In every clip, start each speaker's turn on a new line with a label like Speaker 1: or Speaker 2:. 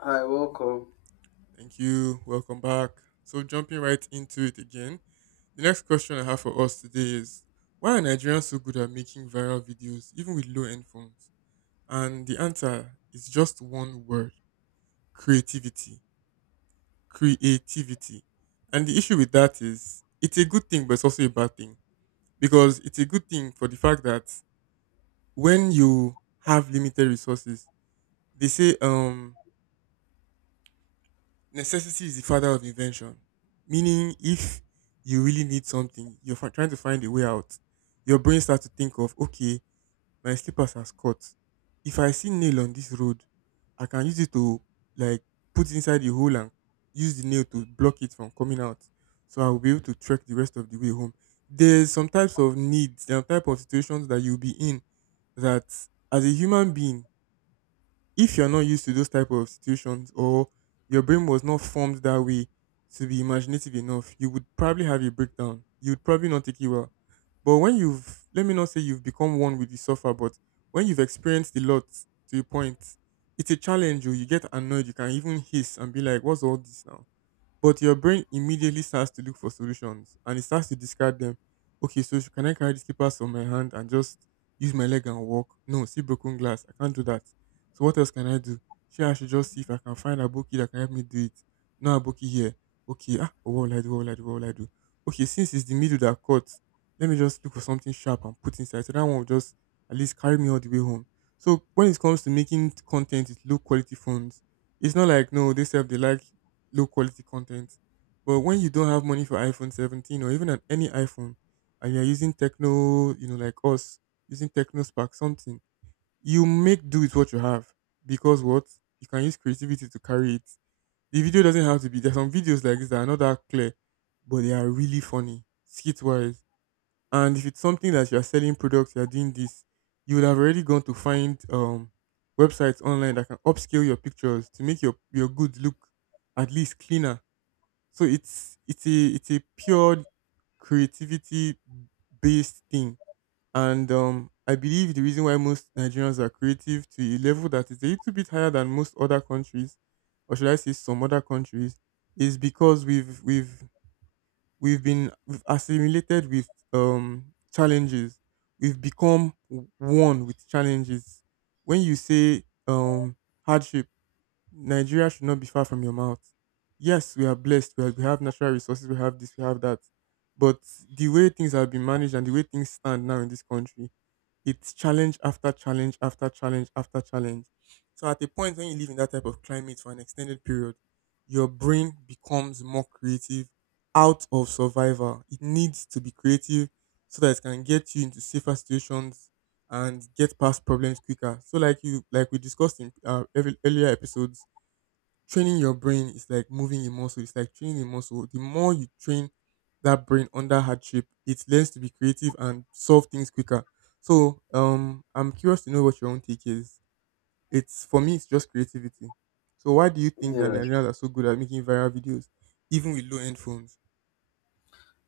Speaker 1: Hi, welcome.
Speaker 2: Thank you. Welcome back. So jumping right into it again. The next question I have for us today is why are Nigerians so good at making viral videos even with low end phones? And the answer is just one word, creativity. Creativity. And the issue with that is it's a good thing but it's also a bad thing because it's a good thing for the fact that when you have limited resources, they say necessity is the father of invention. Meaning, if you really need something, trying to find a way out. Your brain starts to think of, okay, my slippers has cut. If I see nail on this road, I can use it to like put inside the hole and use the nail to block it from coming out. So I will be able to trek the rest of the way home. There's some types of needs, there are type of situations that you'll be in that as a human being if you're not used to those type of situations or your brain was not formed that way to be imaginative enough, you would probably have a breakdown. You would probably not take it well. But when you've, let me not say you've become one with the suffer, but when you've experienced a lot to a point, it's a challenge. Oh, You get annoyed. You can even hiss and be like, "What's all this now?" But your brain immediately starts to look for solutions and it starts to discard them. Okay, can I carry this papers on my hand and just use my leg and walk? No, see broken glass. I can't do that. So what else can I do? Sure, I should just see if I can find a bookie that can help me do it. No bookie here. Okay, what will I do? What will I do? What will I do? Okay, since it's the middle that cuts, let me just look for something sharp and put inside. So that one will just at least carry me all the way home. So when it comes to making content with low quality phones, it's not like no, they self they like low quality content. But when you don't have money for iPhone 17 or even any iPhone, and you're using Techno, you know, like us, using Techno Spark something, you make do with what you have because what you can use creativity to carry it. The video doesn't have to be. There's some videos like this that are not that clear, but they are really funny skit wise. And if it's something that you're selling products, you're doing this, you would have already gone to find websites online that can upscale your pictures to make your goods look at least cleaner, so it's a pure creativity based thing. And I believe the reason why most Nigerians are creative to a level that is a little bit higher than most other countries, or should I say some other countries, is because we've assimilated with challenges. One with challenges. When you say hardship, Nigeria should not be far from your mouth. Yes, we are blessed. We have natural resources. We have this. We have that. But the way things have been managed and the way things stand now in this country, it's challenge after challenge after challenge after challenge. So at a point when you live in that type of climate for an extended period, your brain becomes more creative out of survival. It needs to be creative so that it can get you into safer situations and get past problems quicker. So like you, like we discussed in earlier episodes, training your brain is like moving a muscle. It's like training a muscle. The more you train that brain under hardship, it learns to be creative and solve things quicker. So I'm curious to know what your own take is. It's for me, it's just creativity. So why do you think that
Speaker 1: Yeah,
Speaker 2: Nigerians are so good at making viral videos, even with low-end phones?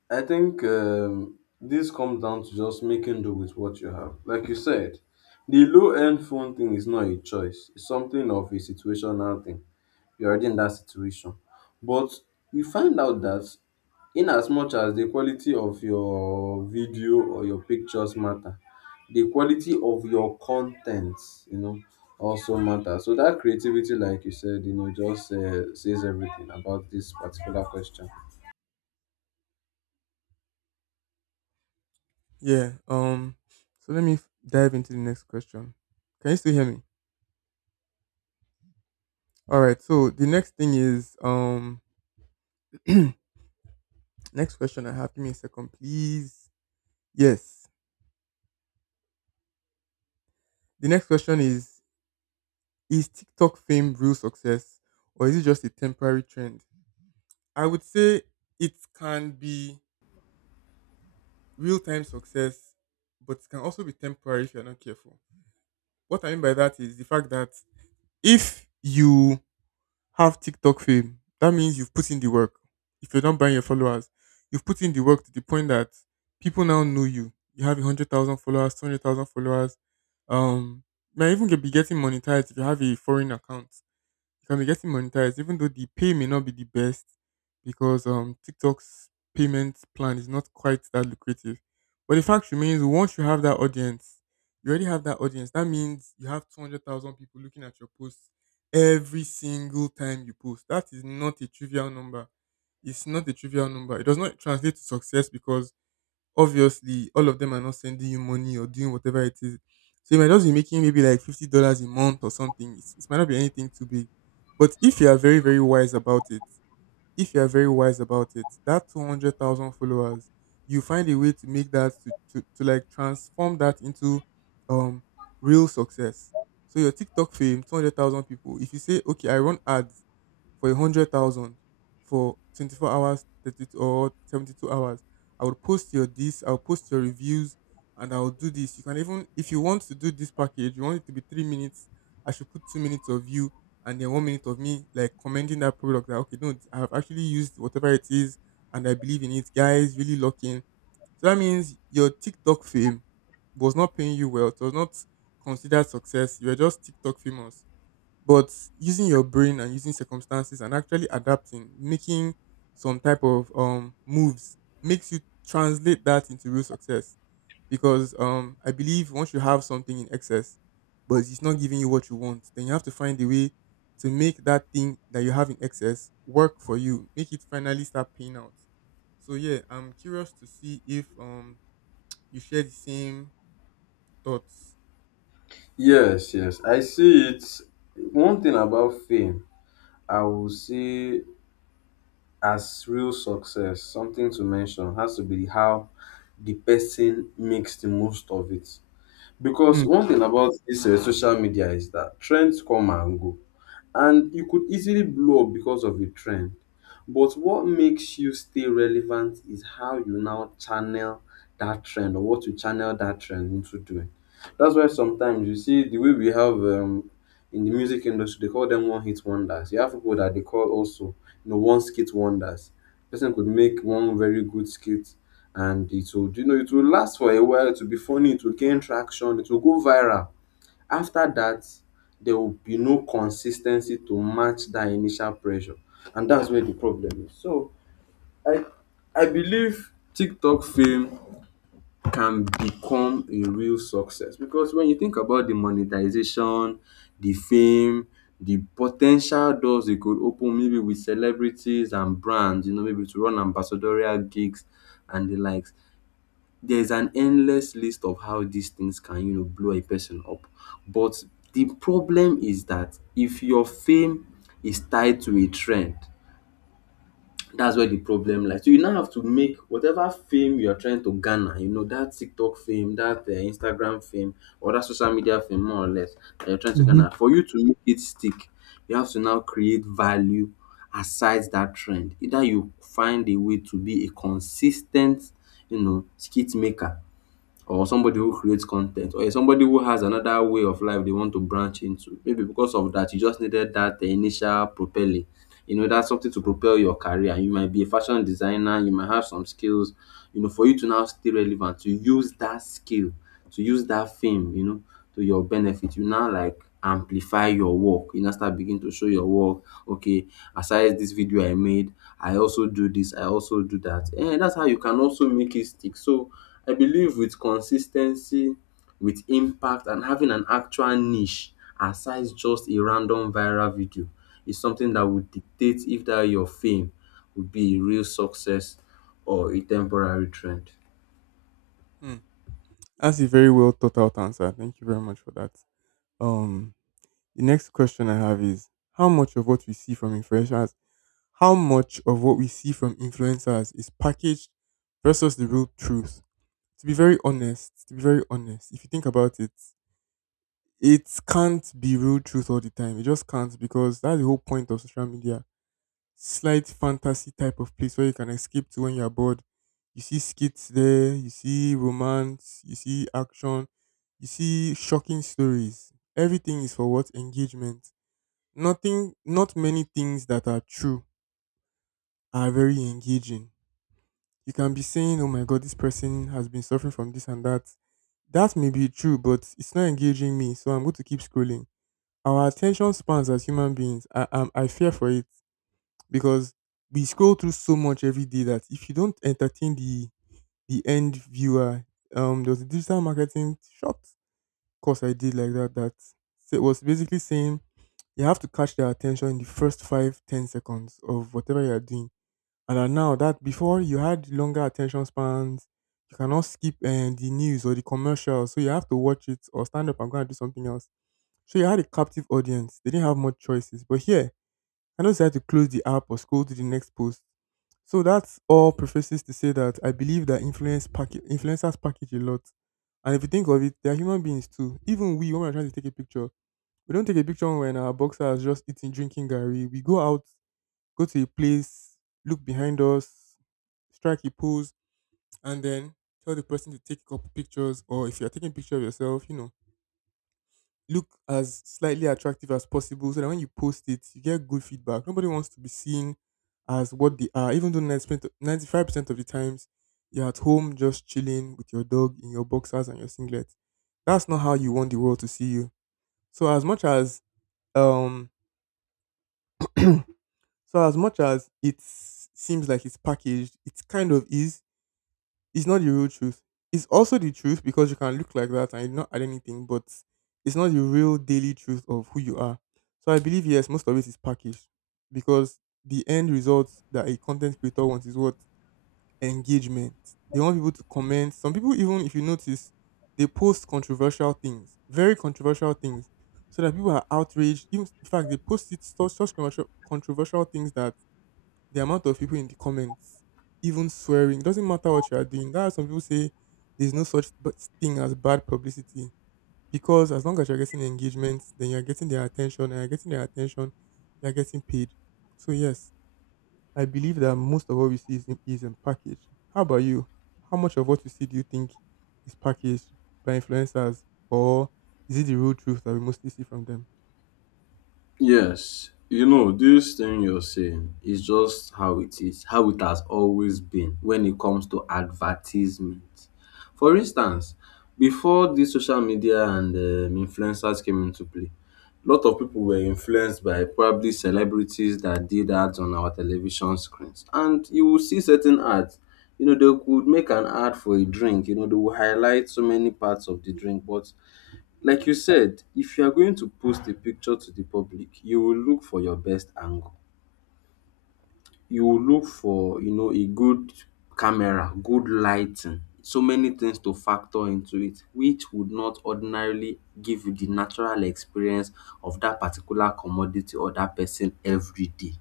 Speaker 1: I think this comes down to just making do with what you have. Like you said, the low-end phone thing is not a choice. It's something of a situational thing. You're already in that situation, but you find out that in as much as the quality of your video or your pictures matter, the quality of your content, you know, also matter. So that creativity, like you said, you know, just says everything about this particular question.
Speaker 2: Yeah. So let me dive into the next question. Can you still hear me? All right. So the next thing is next question I have. Give me a second, please. Yes. The next question is TikTok fame real success or is it just a temporary trend? I would say it can be real time success, but it can also be temporary if you're not careful. What I mean by that is the fact that if you have TikTok fame, that means you've put in the work. If you're not buying your followers, you've put in the work to the point that people now know you. You have 100,000 followers, 200,000 followers. Um, you might be getting monetized. If you have a foreign account, you can be getting monetized, even though the pay may not be the best because TikTok's payment plan is not quite that lucrative. But the fact remains, once you have that audience, you already have that audience. That means you have 200,000 people looking at your posts every single time you post. That is not a trivial number. It's not a trivial number. It does not translate to success because obviously all of them are not sending you money or doing whatever it is. So you might just be making maybe like $50 a month or something. It might not be anything too big, but if you are very wise about it, if you are very wise about it, that 200,000 followers, you find a way to make that to like transform that into um real success. So your TikTok fame, 200,000 people. If you say okay, I run ads for a hundred thousand for 24 hours, 30 or 72 hours. I would post your this, I'll post your reviews and I'll do this. You can, even if you want to do this package, you want it to be 3 minutes. I should put 2 minutes of you and then 1 minute of me like commending that product, that, okay, no, I have actually used whatever it is and I believe in it, guys, really locking. So that means your TikTok fame was not paying you well. It was not considered success. You were just TikTok famous. But using your brain and using circumstances and actually adapting, making some type of moves makes you translate that into real success. Because I believe once you have something in excess, but it's not giving you what you want, then you have to find a way to make that thing that you have in excess work for you. Make it finally start paying out. So yeah, I'm curious to see if you share the same thoughts.
Speaker 1: Yes, yes, I see it. One thing about fame, I will say as real success, something to mention has to be how the person makes the most of it. Because
Speaker 2: Hmm.
Speaker 1: one thing about this social media is that trends come and go, and you could easily blow up because of a trend. But what makes you stay relevant is how you now channel that trend or what you channel that trend into doing. That's why sometimes you see the way we have in the music industry, they call them one hit wonders. You have people that they call also, you know, one skit wonders. Person could make one very good skit, and it will, you know, it will last for a while, it will be funny, it will gain traction, it will go viral. After that, there will be no consistency to match that initial pressure. And that's where the problem is. So I I believe TikTok fame can become a real success, because when you think about the monetization, the fame, the po ten tial doors it could open, maybe with celebrities and brands, you know, maybe to run ambassadorial gigs and the likes, there's an endless list of how these things can, you know, blow a person up. But the problem is that if your fame is tied to a trend, that's where the problem lies. So you now have to make whatever fame you're trying to garner, you know, that TikTok fame, that Instagram fame or that social media fame, more or less, that you're trying to
Speaker 2: hmm
Speaker 1: garner, for you to make it stick, you have to now create value aside that trend. Either you find a way to be a consistent, you know, skit maker, or somebody who creates content, or somebody who has another way of life they want to branch into. Maybe because of that, you just needed that initial propelling. You know, that's something to propel your career. You might be a fashion designer, you might have some skills, you know, for you to now stay relevant, to use that skill, to use that fame, you know, to your benefit. You now like amplify your work. You now start begin to show your work. Okay, aside this video I made, I also do this, I also do that. And that's how you can also make it stick. So I believe with consistency, with impact, and having an actual niche aside just a random viral video is something that would dictate if that your fame would be a real success or a temporary trend.
Speaker 2: Hmm. That's a very well thought out answer. Thank you very much for that. Um, the next question I have is how much of what we see from influencers is packaged versus the real truth? To be very honest, if you think about it, it can't be real truth all the time. It just can't, because that's the whole point of social media. Slight fantasy type of place where you can escape to when you're bored. You see skits there, you see romance, you see action, you see shocking stories. Everything is for what? Engagement. Nothing, not many things that are true are very engaging. You can be saying, "Oh my god, this person has been suffering from this and that." That may be true, but it's not engaging me, so I'm going to keep scrolling. Our attention spans as human beings, I fear for it because we scroll through so much every day that if you don't entertain the end viewer, there was a digital marketing short course I did like that that So it was basically saying you have to catch their attention in the first five, 10 seconds of whatever you are doing. And that now, that before, you had longer attention spans, you cannot skip the news or the commercials, so you have to watch it or stand up and go and do something else. So you had a captive audience; they didn't have much choices. But here, I know how to close the app or scroll to the next post. So that's all prefaces to say that I believe that influencers package a lot. And if you think of it, they are human beings too. Even we, when we're trying to take a picture, we don't take a picture when our boxer is just eating, drinking Gary. We go out, go to a place, look behind us, strike a pose, and then tell the person to take a couple pictures. Or if you're taking a picture of yourself, you know, look as slightly attractive as possible so that when you post it, you get good feedback. Nobody wants to be seen as what they are, even though 95% of the times you're at home just chilling with your dog in your boxers and your singlet. That's not how you want the world to see you. So as much as um so as much as it seems like it's packaged, it kind of is. It's not the real truth. It's also the truth because you can look like that and you not add anything, but it's not the real daily truth of who you are. So I believe yes, most of it is packaged because the end result that a content creator wants is what? Engagement. They want people to comment. Some people, even if you notice, they post controversial things, very controversial things, so that people are outraged. Even in fact, they post it such controversial controversial things that the amount of people in the comments, even swearing, doesn't matter what you are doing. That's why some people say there's no such b- thing as bad publicity, because as long as you're getting engagement, then you're getting their attention, and you're getting their attention, you're getting paid. So yes, I believe that most of what we see is in package. How about you? How much of what you see do you think is packaged by influencers, or is it the real truth that we mostly see from them?
Speaker 1: Yes, you know, this thing you're saying is just how it is, how it has always been when it comes to advertisement. For instance, before these social media and influencers came into play, a lot of people were influenced by probably celebrities that did ads on our television screens. And you will see certain ads. You know, they could make an ad for a drink, you know, they will highlight so many parts of the drink. But like you said, if you are going to post a picture to the public, you will look for your best angle. You will look for, you know, a good camera, good lighting, so many things to factor into it, which would not ordinarily give you the natural experience of that particular commodity or that person every day.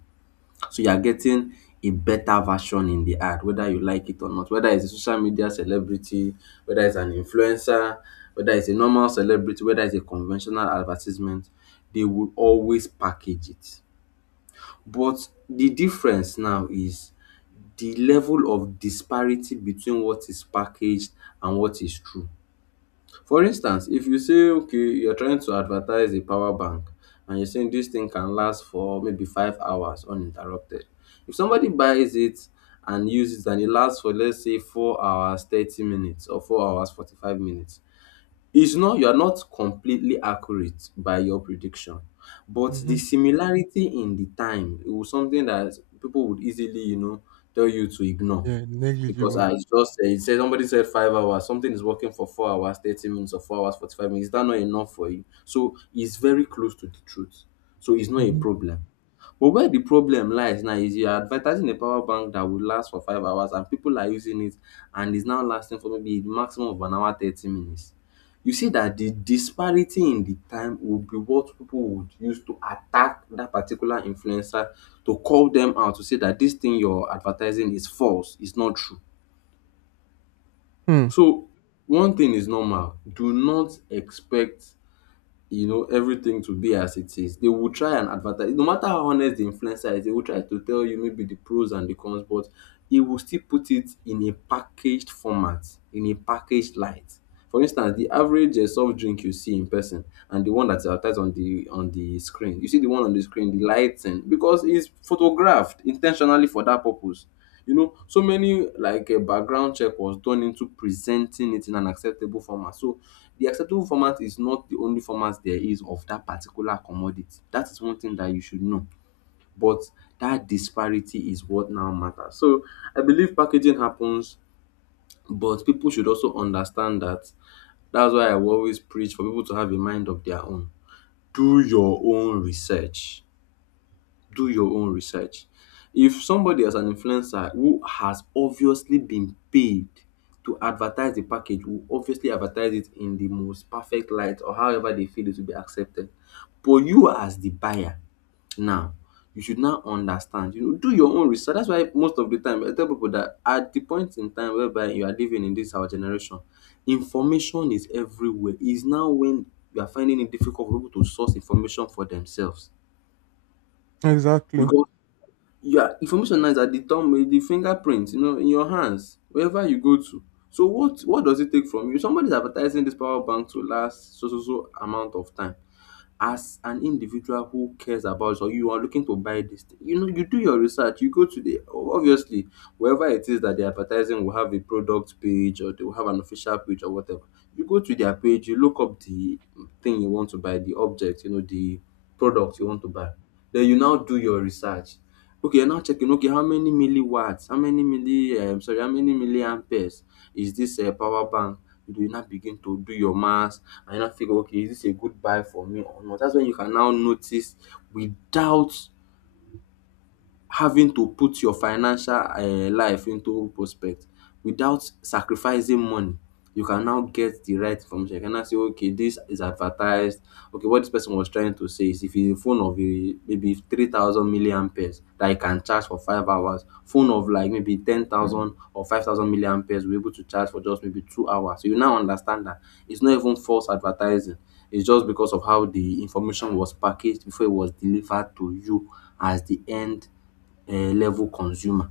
Speaker 1: So you are getting a better version in the ad whether you like it or not. Whether it's a social media celebrity, whether it's an influencer, whether it's a normal celebrity, whether it's a conventional advertisement, they will always package it. But the difference now is the level of disparity between what is packaged and what is true. For instance, if you say okay, you're trying to advertise a power bank and you're saying this thing can last for maybe 5 hours uninterrupted. If somebody buys it and uses it and it lasts for, let's say, 4 hours 30 minutes or 4 hours 45 minutes, it's not, you are not completely accurate by your prediction, but the
Speaker 2: Hmm.
Speaker 1: similarity in the time, it was something that people would easily, you know, tell you to ignore.
Speaker 2: Yeah,
Speaker 1: Because
Speaker 2: negligible.
Speaker 1: I just said, it said, somebody said 5 hours, something is working for 4 hours, 30 minutes or 4 hours, 45 minutes. Is that not enough for you? So it's very close to the truth. So it's not a
Speaker 2: Hmm.
Speaker 1: problem. But where the problem lies now is you are advertising a power bank that will last for 5 hours, and people are using it and is now lasting for maybe the maximum of an hour, 30 minutes. You see that the disparity in the time would be what people would use to attack that particular influencer, to call them out, to say that this thing you're advertising is false, it's not true.
Speaker 2: Hmm.
Speaker 1: So one thing is normal. Do not expect, you know, everything to be as it is. They will try and advertise. No matter how honest the influencer is, they will try to tell you maybe the pros and the cons. But he will still put it in a packaged format, in a packaged light. For instance, the average soft drink you see in person and the one that's advertised on the, on the screen, you see the one on the screen, the lighting, because it's photographed intentionally for that purpose, you know, so many, like a background check was done into presenting it in an acceptable format. So the acceptable format is not the only format there is of that particular commodity. That is one thing that you should know. But that disparity is what now matters. So I believe packaging happens, but people should also understand that. That's why I will always preach for people to have a mind of their own. Do your own research, do your own research. If somebody as an influencer who has obviously been paid to advertise the package will obviously advertise it in the most perfect light or however they feel it will be accepted. But you as the buyer now, you should now understand, you know, do your own research. That's why most of the time I tell people that at the point in time whereby you are living in this our generation, information is everywhere. Is now when you are finding it difficult for people to source information for themselves.
Speaker 2: Exactly.
Speaker 1: Because yeah, information now is at the thumb, the fingerprint, you know, in your hands wherever you go to. So what does it take from you? Somebody's advertising this power bank to last so so so amount of time. As an individual who cares about, or you are looking to buy this thing, you know, you do your research, you go to the obviously wherever it is that they advertising will have a product page, or they will have an official page or whatever. You go to their page, you look up the thing you want to buy, the object, you know, the product you want to buy. Then you now do your research. Okay, I'm now checking. Okay, how many milliwatts? How many milli? Sorry, how many milliamperes is this power bank? You do not begin to do your maths, and you now figure, okay, is this a good buy for me or not? That's when you can now notice, without having to put your financial life into prospect, without sacrificing money, you can now get the right information. You can now say, okay, this is advertised. Okay, what this person was trying to say is if it's a phone of a maybe 3,000 milliamperes that you can charge for 5 hours, phone of like maybe 10,000 or 5,000 milliamperes will be able to charge for just maybe 2 hours. So you now understand that it's not even false advertising, it's just because of how the information was packaged before it was delivered to you as the end level consumer.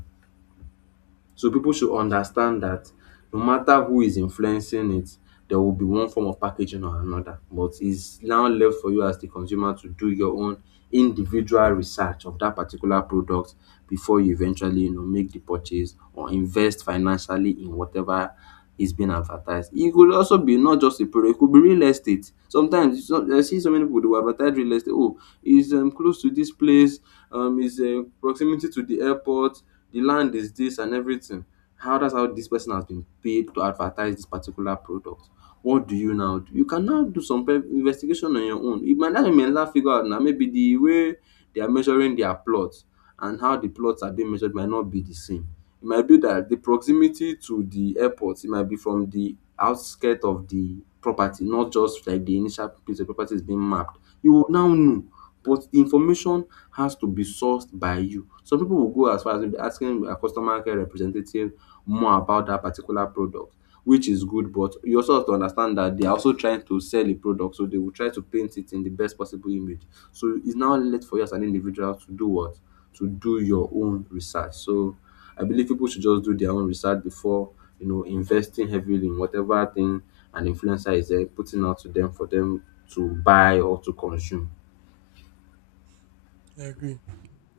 Speaker 1: So people should understand that no matter who is influencing it, there will be one form of packaging or another. But it's now left for you as the consumer to do your own individual research of that particular product before you eventually, you know, make the purchase or invest financially in whatever is being advertised. It could also be not just a product, e could be real estate. Sometimes some I see so many people who will advertise real estate. "Oh, is close to this place, is proximity to the airport, the land is this and everything." How dat's how this person has been paid to advertise this particular product. What do you now do? You can now do some pe investigation on your own. It might not, you now figure out now. Maybe the way they are measuring their plots and how the plots are being measured might not be the same. It might be that the proximity to the airport, it might be from the outskirt of the property, not just like the initial place the property is being mapped. You will now know, but the information has to be sourced by you. Some people will go as far as maybe asking a customer care representative more about that particular product, which is good, but you also have to understand that they are also trying to sell a product, so they will try to paint it in the best possible image. So it's now left for you as an individual to do what, to do your own research. So I believe people should just do their own research before, you know, investing heavily in whatever thing an influencer is putting out to them for them to buy or to consume.
Speaker 2: I agree.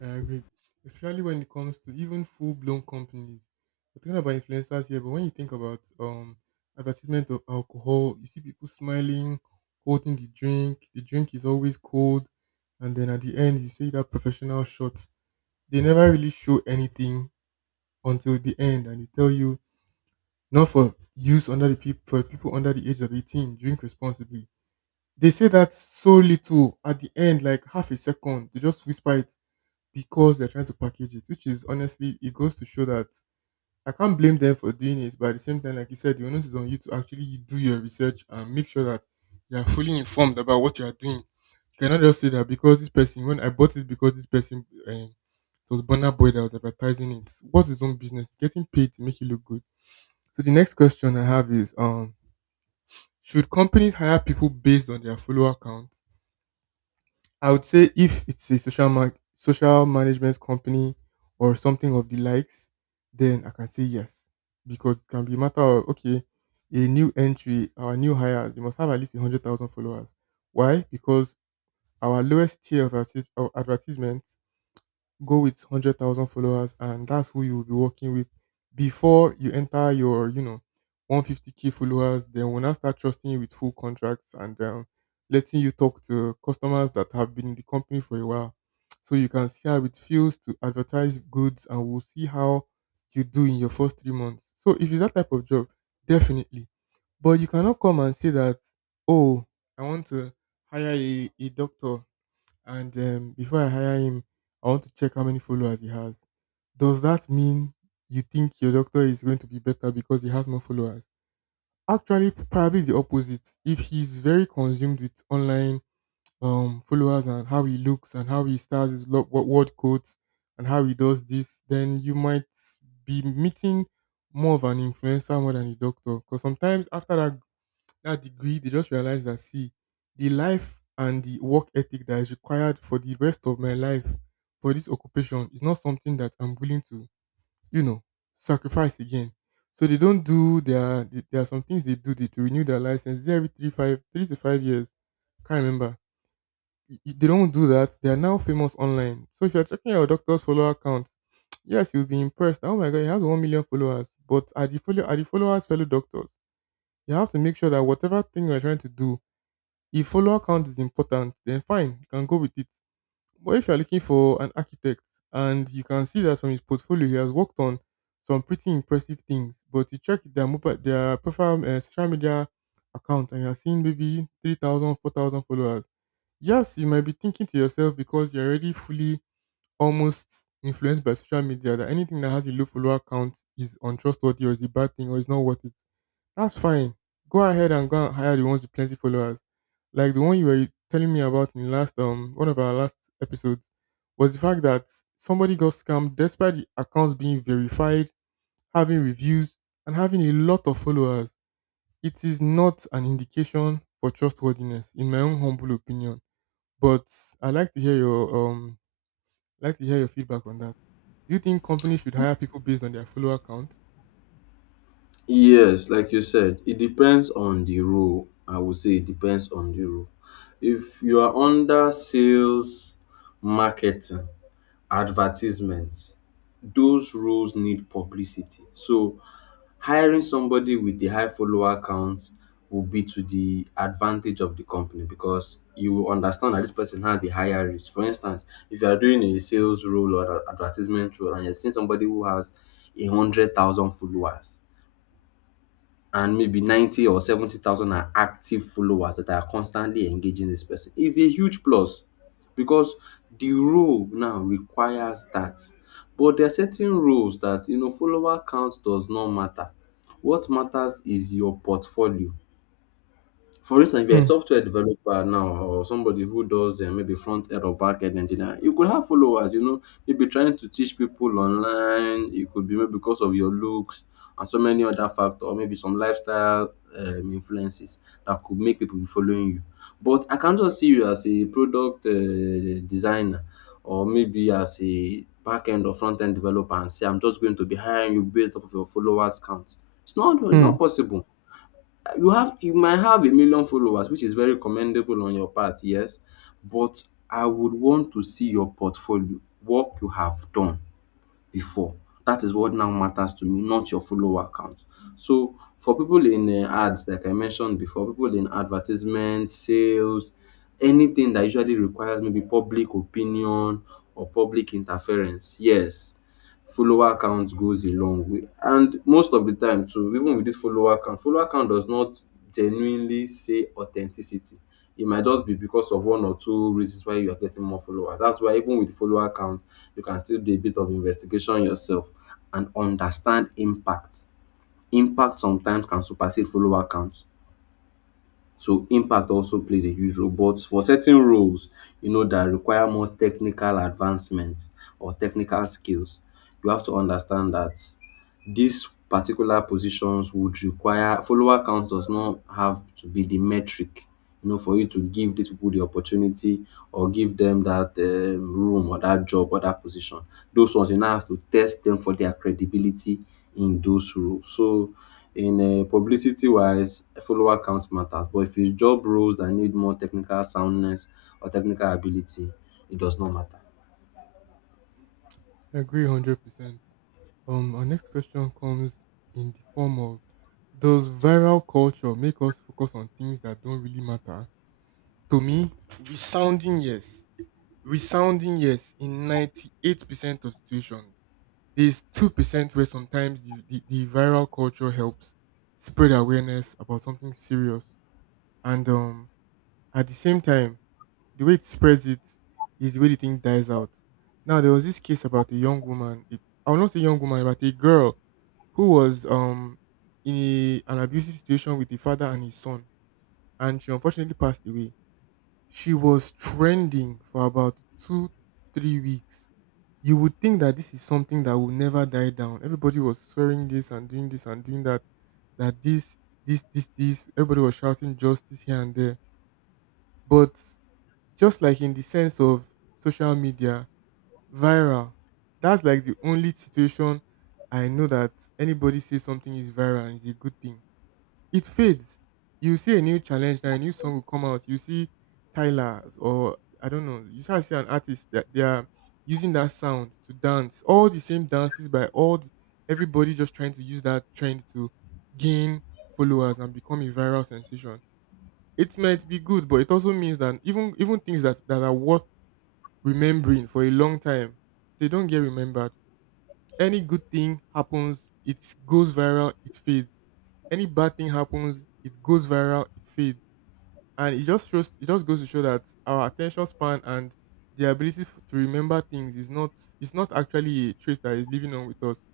Speaker 2: I agree. Especially when it comes to even full blown companies. We're talking about influencers here, but when you think about advertisement of alcohol, you see people smiling, holding the drink is always cold, and then at the end you see that professional shot. They never really show anything until the end and they tell you not for people under the age of 18, drink responsibly. They say that so little at the end, like half a second, they just whisper it because they're trying to package it, which is honestly, it goes to show that I can't blame them for doing it, but at the same time, like you said, the onus is on you to actually do your research and make sure that you are fully informed about what you are doing. You cannot just say that because this person, it was Burner Boy that was advertising it. What's his own business? Getting paid to make it look good. So the next question I have is, should companies hire people based on their follower count? I would say if it's a social management company or something of the likes, then I can say yes, because it can be a matter of okay, a new entry, our new hires, they must have at least 100,000 followers. Why? Because our lowest tier of advertisements go with 100,000 followers, and that's who you'll be working with before you enter your, you know, 150k followers. Then when I start trusting you with full contracts and letting you talk to customers that have been in the company for a while. So you can see how it feels to advertise goods, and we'll see how you do in your first 3 months. So if it's that type of job, definitely. But you cannot come and say that, oh, I want to hire a doctor, and before I hire him, I want to check how many followers he has. Does that mean you think your doctor is going to be better because he has more followers? Actually, probably the opposite. If he's very consumed with online followers and how he looks and how he stars his word quotes and how he does this, then you might be meeting more of an influencer more than a doctor. Because sometimes after that degree, they just realized that see, the life and the work ethic that is required for the rest of my life for this occupation is not something that I'm willing to, you know, sacrifice again. So they don't do their there are some things they do, they, to renew their license, is it every 3 5 3 to 5 years? Can't remember. They don't do that. They are now famous online. So if you're checking your doctor's follower count, yes, you'll be impressed. Oh my god, he has 1 million followers. But are the follow are the followers fellow doctors? You have to make sure that whatever thing you're trying to do, if follower count is important, then fine, you can go with it. But if you're looking for an architect and you can see that from his portfolio, he has worked on some pretty impressive things, but you check their profile, social media account, and you're seeing maybe 3,000, 4,000 followers. Yes, you might be thinking to yourself because you're already fully almost influenced by social media that anything that has a low follower count is untrustworthy or is a bad thing or is not worth it. That's fine. Go ahead and go and hire the ones with plenty followers. Like the one you were telling me about in last one of our last episodes was the fact that somebody got scammed despite the accounts being verified, having reviews, and having a lot of followers. It is not an indication for trustworthiness, in my own humble opinion. But I like to hear your like to hear your feedback on that. Do you think companies should hire people based on their follower count?
Speaker 1: Yes, like you said, it depends on the role. I would say it depends on the role. If you are under sales, marketing, advertisements, those roles need publicity. So hiring somebody with the high follower count will be to the advantage of the company, because you will understand that this person has the higher reach. For instance, if you are doing a sales role or an advertisement role and you're seeing somebody who has 100,000 followers and maybe 90 or 70,000 are active followers that are constantly engaging, this person is a huge plus, because the role now requires that. But there are certain roles that, you know, follower count does not matter. What matters is your portfolio. For instance, if you're a
Speaker 2: Hmm.
Speaker 1: software developer now or somebody who does maybe front end or back end engineering, you could have followers, you know, maybe trying to teach people online. It could be maybe because of your looks and so many other factors, or maybe some lifestyle influences that could make people be following you. But I can't just see you as a product designer or maybe as a back end or front end developer and say, I'm just going to be hiring you based off of your followers count. It's not, it's
Speaker 2: Hmm.
Speaker 1: not possible. You have you might have 1 million followers, which is very commendable on your part, yes, but I would want to see your portfolio, work you have done before. That is what now matters to me, not your follower count. So for people in ads, like I mentioned before, people in advertisement, sales, anything that usually requires maybe public opinion or public interference, yes, follower count goes a long way. And most of the time too, even with this follower count does not genuinely say authenticity. It might just be because of one or two reasons why you are getting more followers. That's why, even with the follower count, you can still do a bit of investigation yourself and understand impact. Impact sometimes can supersede follower count. So impact also plays a huge role. But for certain roles, you know, that require more technical advancement or technical skills, you have to understand that these particular positions would require, follower count does not have to be the metric, you know, for you to give these people the opportunity or give them that room or that job or that position. Those ones you now have to test them for their credibility in those roles. So in publicity wise, follower count matters. But if it's job roles that need more technical soundness or technical ability, it does not matter.
Speaker 2: I agree 100%. Our next question comes in the form of: does viral culture make us focus on things that don't really matter? To me, resounding yes. Resounding yes in 98% of situations. There's 2% where sometimes the viral culture helps spread awareness about something serious. And at the same time, the way it spreads it is the way the thing dies out. Now there was this case about a young woman. It, I will not say young woman, but a girl who was in an abusive situation with the father and his son, and she unfortunately passed away. She was trending for about two, 3 weeks. You would think that this is something that will never die down. Everybody was swearing this and doing that, that this, this, this, this. Everybody was shouting justice here and there. But just like in the sense of social media, viral. That's like the only situation I know that anybody says something is viral and is a good thing. It fades. You see a new challenge now, a new song will come out. You see Tyler or I don't know. You shall see an artist that they are using that sound to dance. All the same dances by all the, everybody just trying to use that trend to gain followers and become a viral sensation. It might be good, but it also means that even things that, that are worth remembering for a long time, they don't get remembered. Any good thing happens, it goes viral, it fades. Any bad thing happens, it goes viral, it fades. And it just goes to show that our attention span and to remember things is not, it's not actually a trait that is living on with us.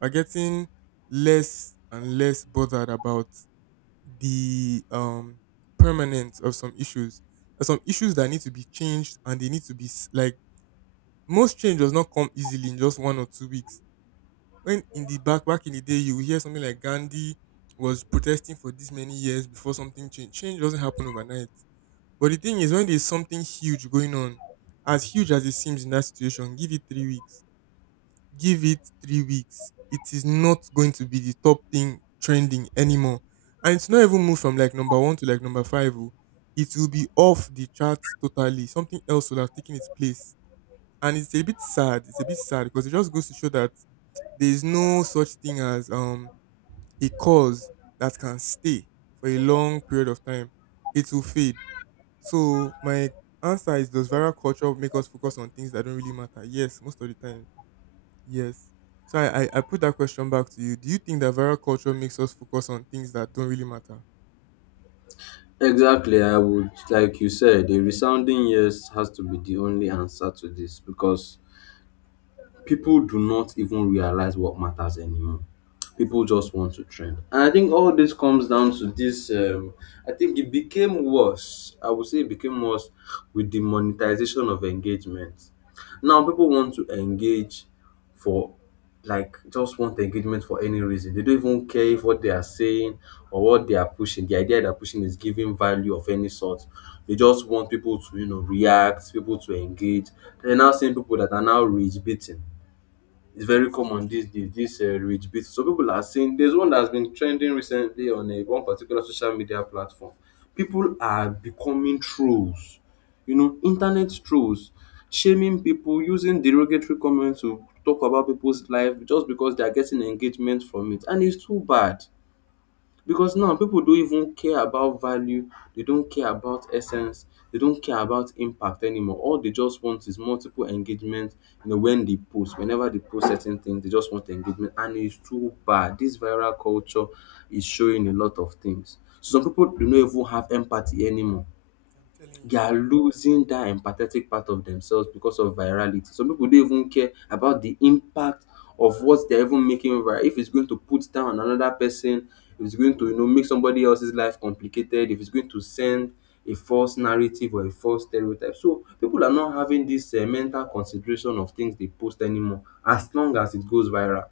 Speaker 2: We're getting less and less bothered about the permanence of some issues. There's some issues that need to be changed and they need to be s- like most change does not come easily in just 1 or 2 weeks. When in the back back in the day, you will hear something like Gandhi was protesting for this many years before something changed. Change doesn't happen overnight. But the thing is, when there's something huge going on, as huge as it seems in that situation, give it 3 weeks. Give it 3 weeks. It is not going to be the top thing trending anymore. And it's not even moved from like number one to like number five. Oh. It will be off the charts totally. Something else will have taken its place, and it's a bit sad. It's a bit sad because it just goes to show that there is no such thing as a cause that can stay for a long period of time. It will fade. So my answer is: does viral culture make us focus on things that don't really matter? Yes, most of the time. Yes. So I put that question back to you. Do you think that viral culture makes us focus on things that don't really matter?
Speaker 1: Exactly. I would, like you said, a resounding yes has to be the only answer to this, because people do not even realize what matters anymore. People just want to trend. And I think all this comes down to this. I think it became worse. I would say it became worse with the monetization of engagement. Now people want to engage for, like, just want engagement for any reason. They don't even care if what they are saying or what they are pushing, the idea they're pushing is giving value of any sort. They just want people to, you know, react, people to engage. They're now seeing people that are now rage beating, it's very common
Speaker 2: Exactly.
Speaker 1: these days, this rage bait. So people are saying there's one that's been trending recently on a one particular social media platform. People are becoming trolls, you know, internet trolls, shaming people, using derogatory comments to talk about people's life just because they are getting engagement from it, and it's too bad. Because now people don't even care about value, they don't care about essence, they don't care about impact anymore. All they just want is multiple engagement. You know, when they post, whenever they post certain things, they just want engagement. And it's too bad. This viral culture is showing a lot of things. So some people do not even have empathy anymore,
Speaker 2: I'm telling
Speaker 1: they
Speaker 2: you.
Speaker 1: are losing that empathetic part of themselves because of virality. Some people don't even care about the impact of what they're even making viral. If it's going to put down another person, if it's going to, you know, make somebody else's life complicated, if it's going to send a false narrative or a false stereotype. So people are not having this mental consideration of things they post anymore, as long as it goes viral.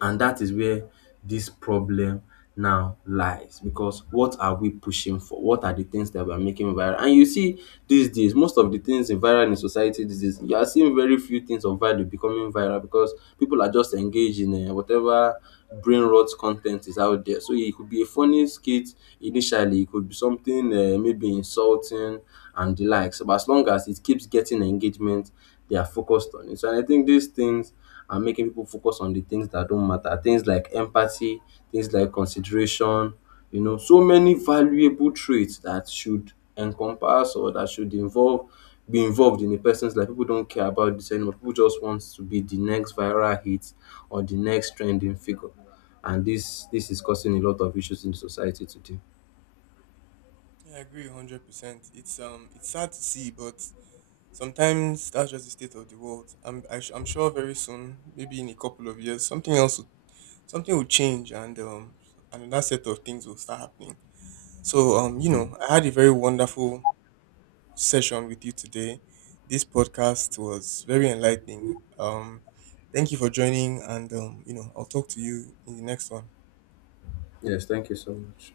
Speaker 1: And that is where this problem now lies, because what are we pushing for? What are the things that we're making viral? And you see these days, most of the things in viral in society these days, you are seeing very few things of value becoming viral, because people are just engaged in whatever brain rot content is out there. So it could be a funny skit initially, it could be something maybe insulting and the likes. But as long as it keeps getting engagement, they are focused on it. So, and I think these things are making people focus on the things that don't matter. Things like empathy, things like consideration, you know, so many valuable traits that should encompass or that should involve be involved in a person's life. People don't care about this anymore. People just want to be the next viral hit or the next trending figure. And this is causing a lot of issues in society today.
Speaker 2: Yeah, I agree 100%. It's sad to see, but sometimes that's just the state of the world. I am sure very soon, maybe in a couple of years, something will change and another set of things will start happening. So you know, I had a very wonderful session with you today. This podcast was very enlightening. Thank you for joining, and you know, I'll talk to you in the next one.
Speaker 1: Yes, thank you so much.